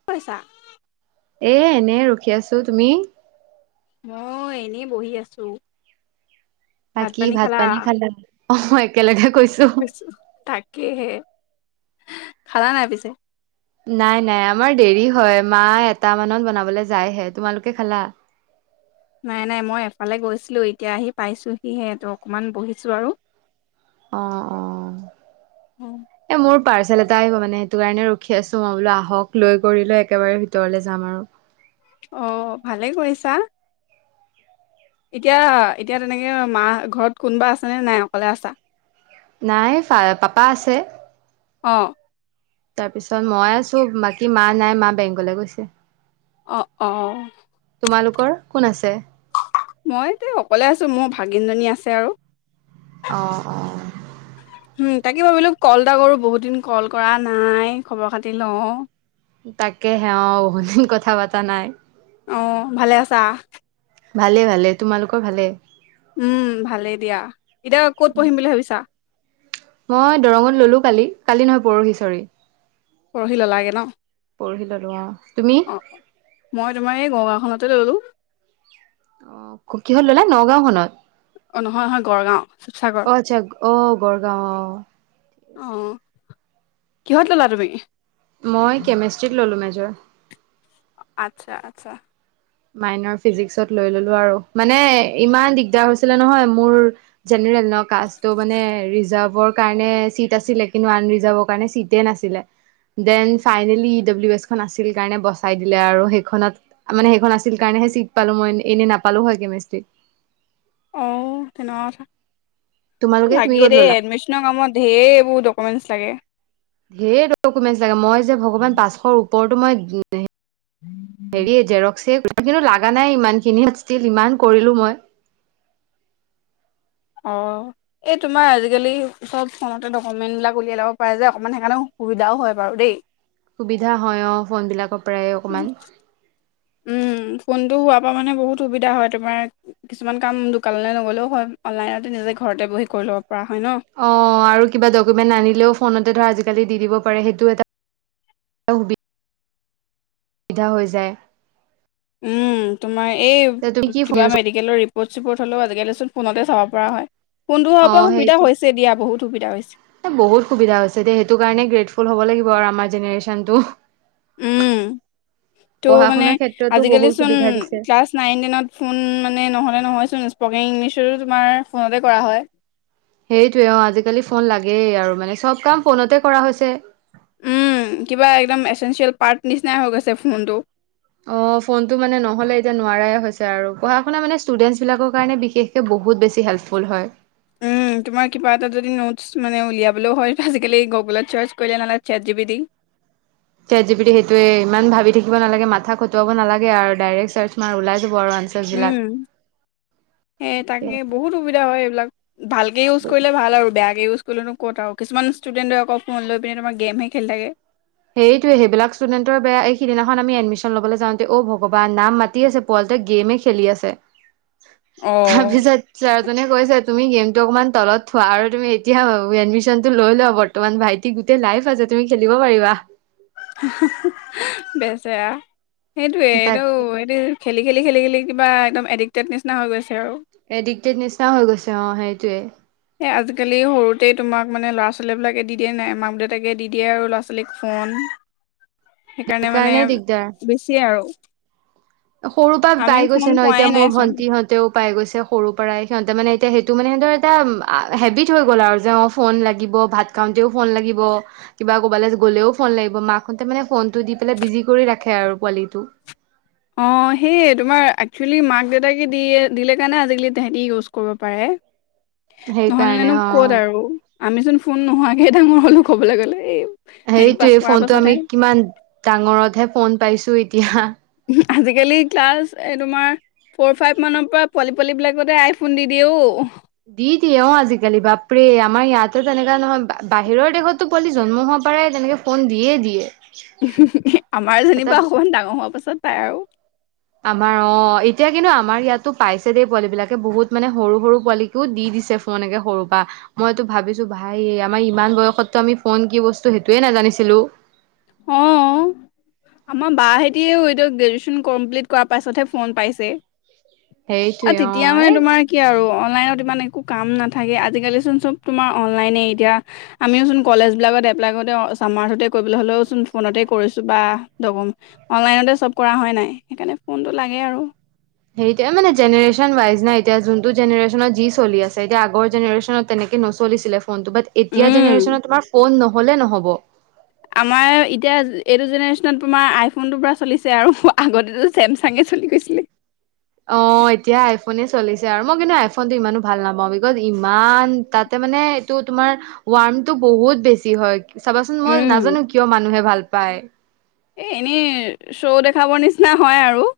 কি কৰিছা? এ এনে ৰখি আছো তুমি মই এনেই বহি আছোঁ। বাকী ভাত পানী খালা অ একেলগে কৈছোঁ। কিহে খালা নাই পিছে নাই নাই আমাৰ দেৰি হয় মা এটা মানত বনাবলৈ যাইহে তোমালোকে খালা নাই নাই মই এফালে গৈছিলো এতিয়া আহি পাইছোহিহে ত অকণমান বহিছো আৰু অ, অ, এ মোৰ পাৰ্চেল এটা আহিব মানে সেইটো কাৰণে ৰখি আছো মই বোলো আহক লৈ কৰি লৈ একেবাৰে ভিতৰলৈ যাম আৰু অ ভালে কৰিছা এতিয়া এতিয়া তেনেকে মা ঘৰত কোনোবা আছে নে নাই অকলে আছা নাই ফা পাপা আছে অ তাৰ পিছত মই আছো বাকী মা নাই মা বেংকলে গৈছে। অঁ, অঁ, তোমালোকৰ কোন আছে? মই যে অকলে আছো মোৰ ভাগিনজনী আছে আৰু অ, অ, উম তাকে ভাবিলোঁ কল এটা কৰো বহুত দিন কল কৰা নাই খবৰ খাতি লওঁ তাকে হে অ বহুত দিন কথা পতা নাই। অ ভালে আছা। ভালে ভালে তোমালোকৰ ভালে উম ভালেই দিয়া এতিয়া ক'ত পঢ়িম বুলি ভাবিছা মই দৰঙত ললো কালি কালি নহয় পৰহি ছৰি পঢ়ি ললাগে ন পঢ়ি ললো অ তুমি অ মই তোমাৰ এই গড়গাঁওখনতে ল'লো- কি হল ল'লে নগাঁওখননত- অ নহয় নহয় গড়গাঁও শিৱসাগৰ অ আচ্ছা আহ গড়গাঁও আহ- অ কিহত ললা তুমি- মই কেমেষ্ট্ৰিত ল'লো মেজৰ আচ্ছা আচ্ছা মাইনৰ ফিজিক্সত লৈ ললো আৰু মানে ইমান দিগদাৰ হৈছিলে নহয় মোৰ জেনেৰেল ন কাষ্টটো মানে ৰিজাৰ্ভৰ কাৰণে চিট আছিলে কিন্তু আনৰিজাৰ্ভৰ কাৰণে চিট ছিটে নাছিলে দেন ফাইনেলি ই ডব্লিউ এছখনন আছিল কাৰণে বচাই দিলে আৰু সেইখনত মানে সেইখন আছ কাৰণেহে ছিট পালো মই এনে নাপালো হয় কেমেস্ত্ৰীত অঁ তেনেকুৱা কথা তোমালোকে তুমি লাগে ক'ত দেই ল'লা এডমিচনৰ কামত ঢেৰবোৰ ডকুমেন্টচ লাগে। ধেইৰ ডকুমেন্ট লাগে মই যে ভগৱান পাঁচশৰ ওপৰতো মই হেৰিয়ে জেৰক্সে কিন্তু লগা নাই ইমান খিনি ষ্টিল ইমান কৰিলোঁ মই অঁ, এই তোমাৰ আজিকালি চব ফোনতে ডকুমেণ্ট বিলাক উলিয়াই লাব পাৰে যে অকমান সেইকাৰণে অসুবিধাও হয় বাৰু দেই। সুবিধা হয়ঁ অ ফোন বিলাকক। উ উমঁ ফোনটো হোৱাৰ পৰা মানে বহুত সুবিধা হয় তোমাৰ- কিছুমান কাম দোকানলৈ নগলেও হয় অনলাইনতে নিজে ঘৰতে বহি কৰি ল'ব পৰা হয় ন। অঁ আৰু কিবা ডকুমেণ্ট আনিলেও ফোনতে ধৰ আজিকালি দি দিব পাৰে সেইটো এটা- এ সুবি সুবিধা হৈ যায়। উমঁ তোমাৰ এই তে তুমি কি ফোন কিবা ইউজ মাৰিদিক। কেলৌ আজিকালি ৰিপৰ্ট চিপৰ্ট হ'লেও আজিকালি ফোনতে চাব পৰা হয়ঁ। কোনতো অ হব সুবিধা সেইটো হৈছে দিয়া বহুত সুবিধা হৈছে। এ বহুত সুবিধা হৈছে দে সেইটো কাৰণে গ্ৰেটফুল হ'ব লাগিব আৰু আমাৰ জেনেৰেশ্যনতটো। উমঁ ত' পঢ়া মানে শুনাৰ ক্ষেত্ৰতো বহুত আজিকালিচোন সুবিধা দিছে ক্লাছ- নাইন টেনত ফোন মানে নহ'লে নহয়চোন স্পকিং ইংলিছতো তোমাৰ ফোনতে কৰা হয়। সেইটোৱে অ আজিকালি ফোন লাগেই আৰু মানে চব কাম ফোনতে কৰা হৈছে। উমঁ কিবা একদম এচেঞ্চিয়েল পাৰ্ট নিচিনাই হৈ গৈছে ফোনটো। অঁ ফোন টো মানে নহ'লে এতিয়া নোৱাৰাই হৈছে আৰু পঢ়া শুনা মানে ষ্টুডেন্টছ বিলাকৰ কাৰণে বিশেষ- সে বহুত বেছি হেল্পফুল হয়। উম, [inaudible] তোমাৰ কিবা এটা যদি নোটছ মানে উলিয়াবলৈও হয় আজিকালি গুগুলত চাৰ্চ কৰিলে নালাগে চেট জিবি দি- চেট জিবি দা সেইটোৱে ইমান ভাবি থাকিব নালাগে মাথা খটুৱাব নালাগে আৰু ডাইৰেক্ট চাৰ্চ মাৰ ওলাই যাব আৰু আন- উমঁ সেই তাকে বহুত সুবিধা হয় এইবিলাক। ভালকে ইউজ কৰিলে ভাল আৰু বেয়াকে ইউজ- সলো ক'ত আৰু কিছুমান ষ্টুেদেটে আকৌ ফোন লৈ পিনে তোমাৰ গেমহে খেলি থাকে। সেইটয়ে সেইবিলাক ষ্টুডেণ্টৰ বেয়া এই সিদিনাখন আমি এডমিশন লবলৈ যাওঁতে অ ভগৱান নাম মাতি আছে। পোৱালিটোয়ে গেমে খেলি আছে অ তাৰপিছত- ছাৰজনে কৈছে তুমি গেমতটো অকণমান তলত থোৱা আৰু তুমি এতিয়া এডমিশ্যনটো লৈ লোৱা বত- তোমাৰ ভাইটি গোটেই লাইভ আছে তুমি খেলিব পাৰিবা। সুহহহ বেচেৰা সেইটোৱে এইটো তাকে এইটো। খেলি খেলি খেলি খেলি কিবা একদম এডিক্টেড নিচিনা হৈ গৈছে আৰু। এডিক্টেড নিচিনা হৈ গৈছে অঁ সেইটয়ে। এই আজিকালি সৰুতেই তোমাক মানে ল'ৰা ছোৱালীবিলাকে দি দিয়ে নাই মাক দেউতাকে দি দিয়ে আৰু ল'ৰা ছোৱালীক ফোন। [inaudible] সেইকাৰণে মানে বেছি আৰু। সৰু পৰা আমি পাই ফোন গৈছে ন পোৱাই এতিয়া মোৰ নাইচোন ভন্টি হত। তেও পাই গৈছে সৰুৰ পৰাই সিহঁতে মানে এতিয়া, সেইটো মানে সিহঁৰ এটা হেবিট হৈ গ'ল আৰু যে অঁ। ফোন লাগিব ভাত খাওঁতেও ফোন লাগিব। কিবা ক'বালৈ গ'লেও ফোন লাগিব, মাকহতে মানে ফোনটো দি পেলাই বিজি কৰি ৰাখে আৰু পোৱালিটো। অঁ সেই তোমাৰ একচুৱেলি মাক দেউতাকে দিয়ে, দিলে কাৰণে আজিকালি তাহাতি ইউজ কৰিব পাৰে। [unintelligible] সেইকাৰণে নহলেনো অ ক'ত আৰু আমিচোন ফোন নোহোৱাকে ডাঙৰ হলোঁ, কবলৈ গ'লে এই- মেট্ৰিক পাছ সেইটোয়ে কৰাৰ ফোনটো আমি পাছতহে কিমান ডাঙৰতহে ফোন পাইছোঁ এতিয়া। ওহো আজিকালি, ক্লাছ এ তোমাৰ। ফ'ৰ ফাইভ মানৰ পৰা পোৱালি পোৱালীবিলাকতে আইফোন দি দিয়ে অও'। দি দিয়ে অও আজিকালি বাপৰে আমাৰ ইয়াতো তেনেকুৱা নহয়, বাহিৰৰ দেশতো পোৱালি জন্ম হোৱা পৰাই তেনেকে- ফোন দিয়ে দিয়ে। ওহোহ আমাৰ এটা যেনিবা অকমান ডাঙৰ হোৱা পাছত পায় আৰু। আমাৰ অ, এতিয়া কিন্তু আমাৰ ইয়াতো পাইছে দেই, পোৱালী বিলাকে বহুত মানে সৰু সৰু পোৱালি দি দিছে ফোনএকে সৰুৰ পৰা। মইতো ভাবিছো ভাই, আমাৰ ইমান বয়সততো আমি ফোন কি বস্তু সেইটোৱেই নাজানিছিলো। অহ, আমাৰ বাহতিও এই গ্ৰেজুৱেশ্যন কমপ্লিট কৰাৰ পাছতহে ফোন পাইছে। আৰু সেইটোয়ে অ তেতিয়া মানে এই তোমাৰ কি আৰু, অনলাইনত ইমান একো কাম নাথাকে, আজিকালিচোন চব তোমাৰ অনলাইনে এতিয়া। আমিওচোন কলেজ বিলাকত এপ্লাই কৰোঁতে, চামাৰ্চতে কৰিবলৈ হ'লেও চোন ফোনতে কৰিছোঁ বা অনলাইনতে চব কৰা হয় নাই, সেইকাৰণে ফোনটো লাগে আৰু। সেইটোৱে, মানে জেনেৰেচনৱাইজ না, এতিয়া যোনটো জেনেৰেচনত যি চলি আছে, এতিয়া আগৰ জেনেৰেচনত তেনেকে নচলিছিলে ফোনটো, বাট এতিয়া উম জেনেৰেশ্যনত তোমাৰ ফোন নহ'লে নহ'ব। আমাৰ, এতিয়া এইটো জেনেৰেশ্যনত তোমাৰ আইফোনটো পুৰা চলিছে আৰু আগতেটো চেমচাঙে চলি গৈছিলে। অ', এতিয়া আইফোনে চলিছে আৰু মই কিন্তু আইফোন টো ইমানো ভাল নাপাওঁ, বিকজ ইমান তাত ত' মানে এইটো তোমাৰ, ৱাৰ্মটো বহুত বেছি হয়। চাবাচোন, মই নাজানো উম কিয় মানুহে ভাল পায়। এই এনেই, শ্ব' দেখাবৰ নিচিনা হয় আৰু।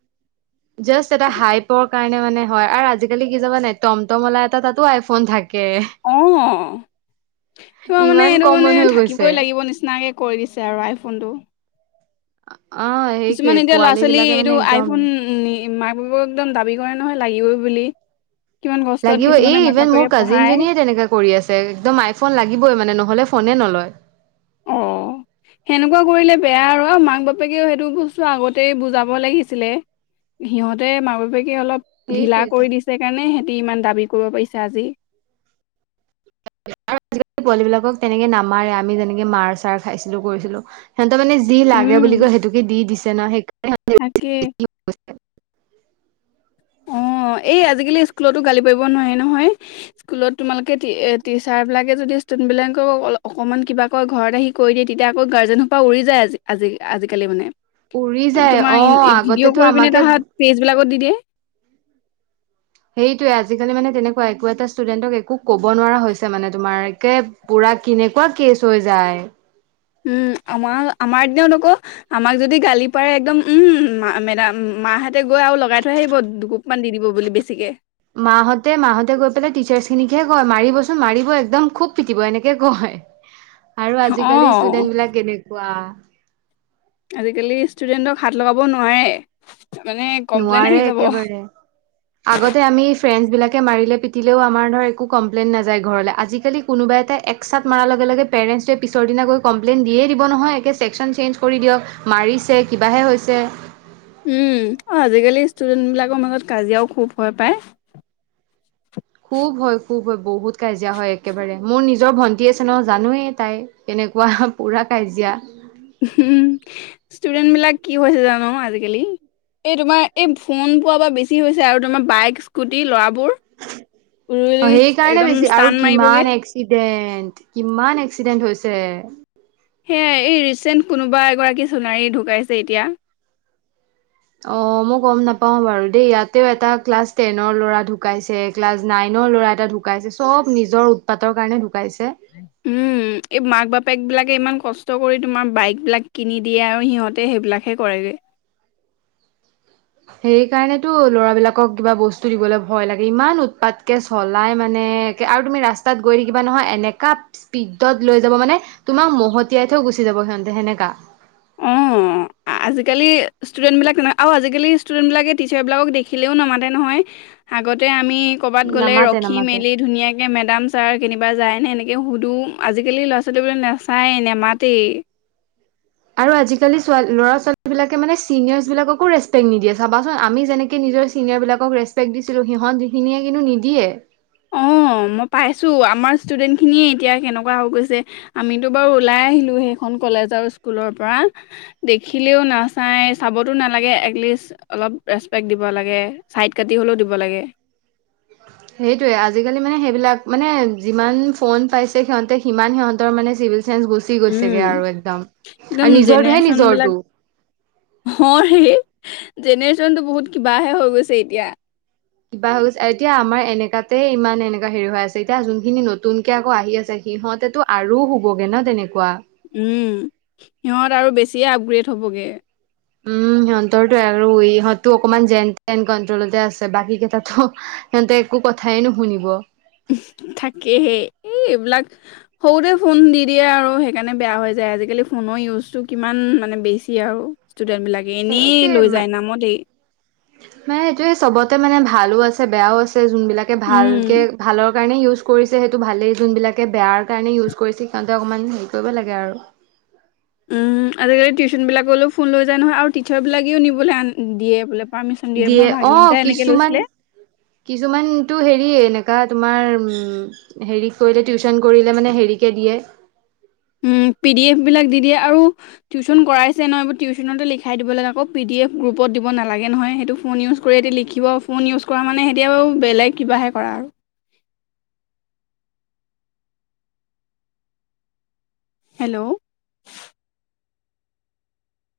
জাষ্ট এটা হাইপৰ কাৰণে মানে হয় আৰু আজিকালি কি চাবা নাই, টমটমৱালা এটা তাতো আইফোন থাকে। অ', তোমাৰ মানে ইমান এইটো মানে, কমন হৈ গৈছে থাকিবই লাগিব নিচিনাকে কৰি দিছে আৰু আইফোনটো। অ সেইটোৱে কিছুমান এতিয়া ল'ৰা পোৱালী ছোৱালী বিলাকে মানে এইটো একদম আইফোন, মাক বাপেকক একদম দাবী কৰে নহয়, লাগিবই বুলি। কিমান কষ্টত লাগিব, কিছুমানে এই মাক ইভেন, মোৰ বাপেকে কাজিন পঢ়ায় জনীয়ে তেনেকা কৰি আছে, একদম আইফোন লাগিবই মানে, নহ'লে ফোনে নলয়। অ। [inaudible] সেনেকুৱা কৰিলে বেয়া আৰু মাক বাপেকেও সেইটো বস্তু আগতেই বুজাব লাগিছিলে। সিহঁতে মাক বাপেকে অলপ, ঢিলা সেইটোৱেটো কৰি দিছে কাৰণে সিহঁতি ইমান দাবী কৰিব পাৰিছে আজি। আজিকালি পোৱালী বিলাকক তেনেকে নামাৰে, আমি যেনেকে মাৰ চাৰ খাইছিলোঁ, কৰিছিলোঁ। সিহঁতৰ মানে যি লাগে বুলি উম কয়, সেইটোকে দিছে ন' সেইকাৰণ তাকে। অ', এই আজিকালি স্কুলতো গালি পাৰিব নোৱাৰে নহয়। স্কুলত তোমালোকে টিচাৰ বিলাকে যদি, ষ্টুডেন্ট বিলাকক অকমান কিবা ঘৰত আহি কৈ দিয়ে তেতিয়া, আকৌ গাৰ্জেনসোপা উৰি যায় আজি-আজি আজিকালি মানে। উৰি এই, যায় তোমাৰ অ ভিডিঅ' আগতেতো কৰি পিনে আমাকে তাৰ পিছত পেজ বিলাকত দি দিয়ে। সেইটোৱে আজিকালি মানে তেনেকুৱাই, একো এটা ষ্টুডেণ্টক একো ক'ব নোৱাৰা হৈছে মানে তোমাৰ, একে পুৰা, কেনেকুৱা কেচ হৈ যায়। উম, আমাৰ-আমাৰ দিনত আকৌ আমাক যদি গালি পাৰে একদম উম, মেডাম মাহঁতে গৈ আৰু লগাই থৈ আহিব, দুু কুপ, মান দি দিব বুলি বেছিকে। মাহঁতে, মাহঁতে গৈ পেলাই টিচাৰ্চ খিনিকহে কয়, মাৰিবচোন মাৰিব একদম খুব পিটিব, এনেকে কয়। আৰু অ আজিকালি ষ্টুডেন্ট বিলাক কেনেকুৱা? আজিকালি ষ্টুডেন্টক হাত লগাব নোৱাৰে মানে কমপ্লেইন নোৱাৰে আহি যাব। একেবাৰে আগতে আমি ফ্ৰেণ্ডছ বিলাকে মাৰিলে পিটিলেও আমাৰ ধৰ একো কমপ্লেইন নাযায় ঘৰলে। আজিকালি কোনোবা এটাই একচাট মাৰা লগে-লগে পেৰেণ্টছ ডে পিছদিনা গৈ কমপ্লেয়েন দিয়েই দিব নহয় একে চেকচন চেনজ কৰি দিয়ক, মাৰিছে কিবাহে হৈছে। উম, অ' আজিকালি ষ্টুডেন্ট বিলাকৰ মাজত কাজিয়াও খুব হয় পায়। খুব হয়, খুব হয় বহুত কাজিয়া হয় একেবাৰে। মোৰ নিজৰ ভণ্টি আছে নহয় জানোৱেই তাই। তেনেকুৱা পুৰা কাজিয়া। উমঁ' ষ্টুডেন্ট বিলাক কি হৈছে জানো আজিকালি। এই তোমাৰ এই ফোন পোৱা বা বেছি হৈছে আৰু তোমাৰ বাইক স্কুটি ল'ৰাবোৰ। অঁ' উৰুলি সেইকাৰণে একদম বেছি আৰু টান মাৰিবগে কিমান এক্স এক্সিডেণ্ট কিমান এক্সিডেণ্ট হৈছে। সেয়াই, এই ৰিচেণ্ট কোনোবা এগৰাকী সোণাৰী ঢুকাইছে এতিয়া। অঁ' মই গম নাপাও বাৰু দেই, ইয়াতেও এটা ক্লাছ টেনৰ ল'ৰা ঢুকাইছে। ক্লাছ নাইনৰ ল'ৰা এটা ঢুকাইছে, চ'ব নিজৰ উৎপাতৰ কাৰণে ঢুকাইছে। উম এই মাক বাপেক বিলাকে ইমান কষ্ট কৰি তোমাৰ বাইকবিলাক কিনি দিয়ে আৰু সিহঁতে সেইবিলাকহে কৰেগে। সেই কাৰণেতো ল'ৰাবলাকক কিবা বস্তু দিবলৈ ভয় লাগে। ইমান উৎপাতকে চলাই মানে। আৰু তুমি ৰাস্তাত গৈ থাকিবা নহয় এনেকা স্পীডত লৈ যাব মানে তোমাক মহতিয়াই থৈ গুচি যাব সিহঁতে সেনেকা। অ আজিকালি ষ্টুডেন্ট বিলাক আজিকালি ষ্টুডেন্ট বিলাকে টিচাৰ বিলাকক দেখিলেও নমাতে নহয়। আগতে আমি কৰ'বাত গ'লে নামাতে ৰখি নামাতে মেলি ধুনীয়াকে কে মেডাম ছাৰ কেনিবা যায় নে এনেকে সুধো। আজিকালি ল'ৰা ছোৱালীবোলে নাচায় নেমাতেই। আৰু আজিকালি চো, ল'ৰা ছোৱালী বিলাকে মানে চিনিয়ৰচ বিলাককো ৰেছপেক্ট নিদিয়ে চাবাচোন। আমি যেনেকে নিজৰ চিনিয়ৰবিলাকক ৰেচপেক্ট দিছিলোঁ। সিহঁত সিখিনিয়ে কিন্তু নিদিয়ে। অঁ' মই পাইছো আমাৰ ষ্টুডেন্ট খিনিয়ে এতিয়া কেনেকুৱা হৈ গৈছে। আমিতো বাৰু ওলাই আহিলো সেইখন কলেজ আৰু স্কুলৰ পৰা। দেখিলেও নাচাই, চাবতো নালাগে একলিষ্ট অলপ ৰেচপেক্ট দিব লাগে, ছাইড কাটি হ'লেও দিব লাগে। সেইটয়ে, আজিকালি মানে সেইবিলাক মানে যিমান ফোন পাইছে সিহঁতে সিমান সিহঁতৰ মানে চিভিল চেন্স বস গুচি গৈছেগে উম, আৰু একদম একদম আৰু নিজৰটোহে নিজৰটো। অঁ' এই জেনেৰেছন টো বহুত কিবাহে হৈ গৈছে এতিয়া। কিবা হৈ গৈছে এতিয়া আমাৰ এনেকাতে ইমান এনেকা হেৰি হৈ আছে। এতিয়া যোনখিনি নতুন কে আকৌ আহি আছে সিহঁতেতো আৰু হ'বলৈ ন' তেনেকুৱা। উমঁ' সিহঁত আৰু বেছিয়ে আপগ্ৰেড হ'বগে। উমঁ' সিহঁতৰটো আৰু ইহঁতো অকনমান যেন তেন কন্ট্ৰলতে আছে বাকী কেইটাতো সিহঁতে একো কথাই নুশুনিব। থাকেহে, এই এইবিলাক সৰুতে ফোন দি দিয়ে আৰু সেইকাৰণে বেয়া হৈ যায়। আজিকালি ফোনৰ ইউজটো কিমান মানে বেছি আৰু। স্তুদেন্ত বিলাক। সেইতোৱে মানে। মানে এইটোয়ে চবতে মানে ভালো আছে বেয়াও আছে। যোনবিলাকে উম ভালকে ভালৰ কাৰণেই ইউজ কৰিছে সেইটো ভালেই। যোনবিলাকে বেয়াৰ কাৰণে ইউজ কৰিছে সিহঁতে অকণমান হেৰি কৰিব লাগে আৰু। উমঁ' আজিকালি টিউচন বিলাকলৈও ফোন লৈ যায় নহয় আৰু টিচাৰ বিলাকেও নিবলৈ আন দিয়ে বোলে। পাৰ্মিশন দিয়ে। মোৰ ভাগিন এটাই এনেকে লৈছিলে। কিছুমানটো হেৰিয়ে এনেকুৱা তোমাৰ হেৰি কৰিলে টিউচন কৰিলে মানে হেৰিকে দিয়ে। উমঁ' পিডিএফ বিলাক দি দিয়ে আৰু টিউচন কৰাইছে নহয়, এইবোৰ টিউচনতে লিখাই দিব লাগে। আকৌ পিডিএফ গ্ৰুপত দিব নালাগে নহয়। সেইটো ফোন ইউজ কুৰে দি লিখিব, ফোন ইউজ কৰা মানে সিহঁতে আৰু বেলেগ কিবাহে কৰা আৰু। Hello.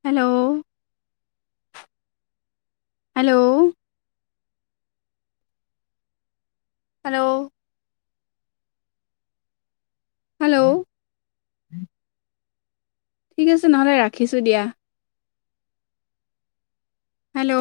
Hello. Hello. Hello. Hello. ঠিক আছে নহলে, ৰাখিছোঁ দিয়া। হেল্ল।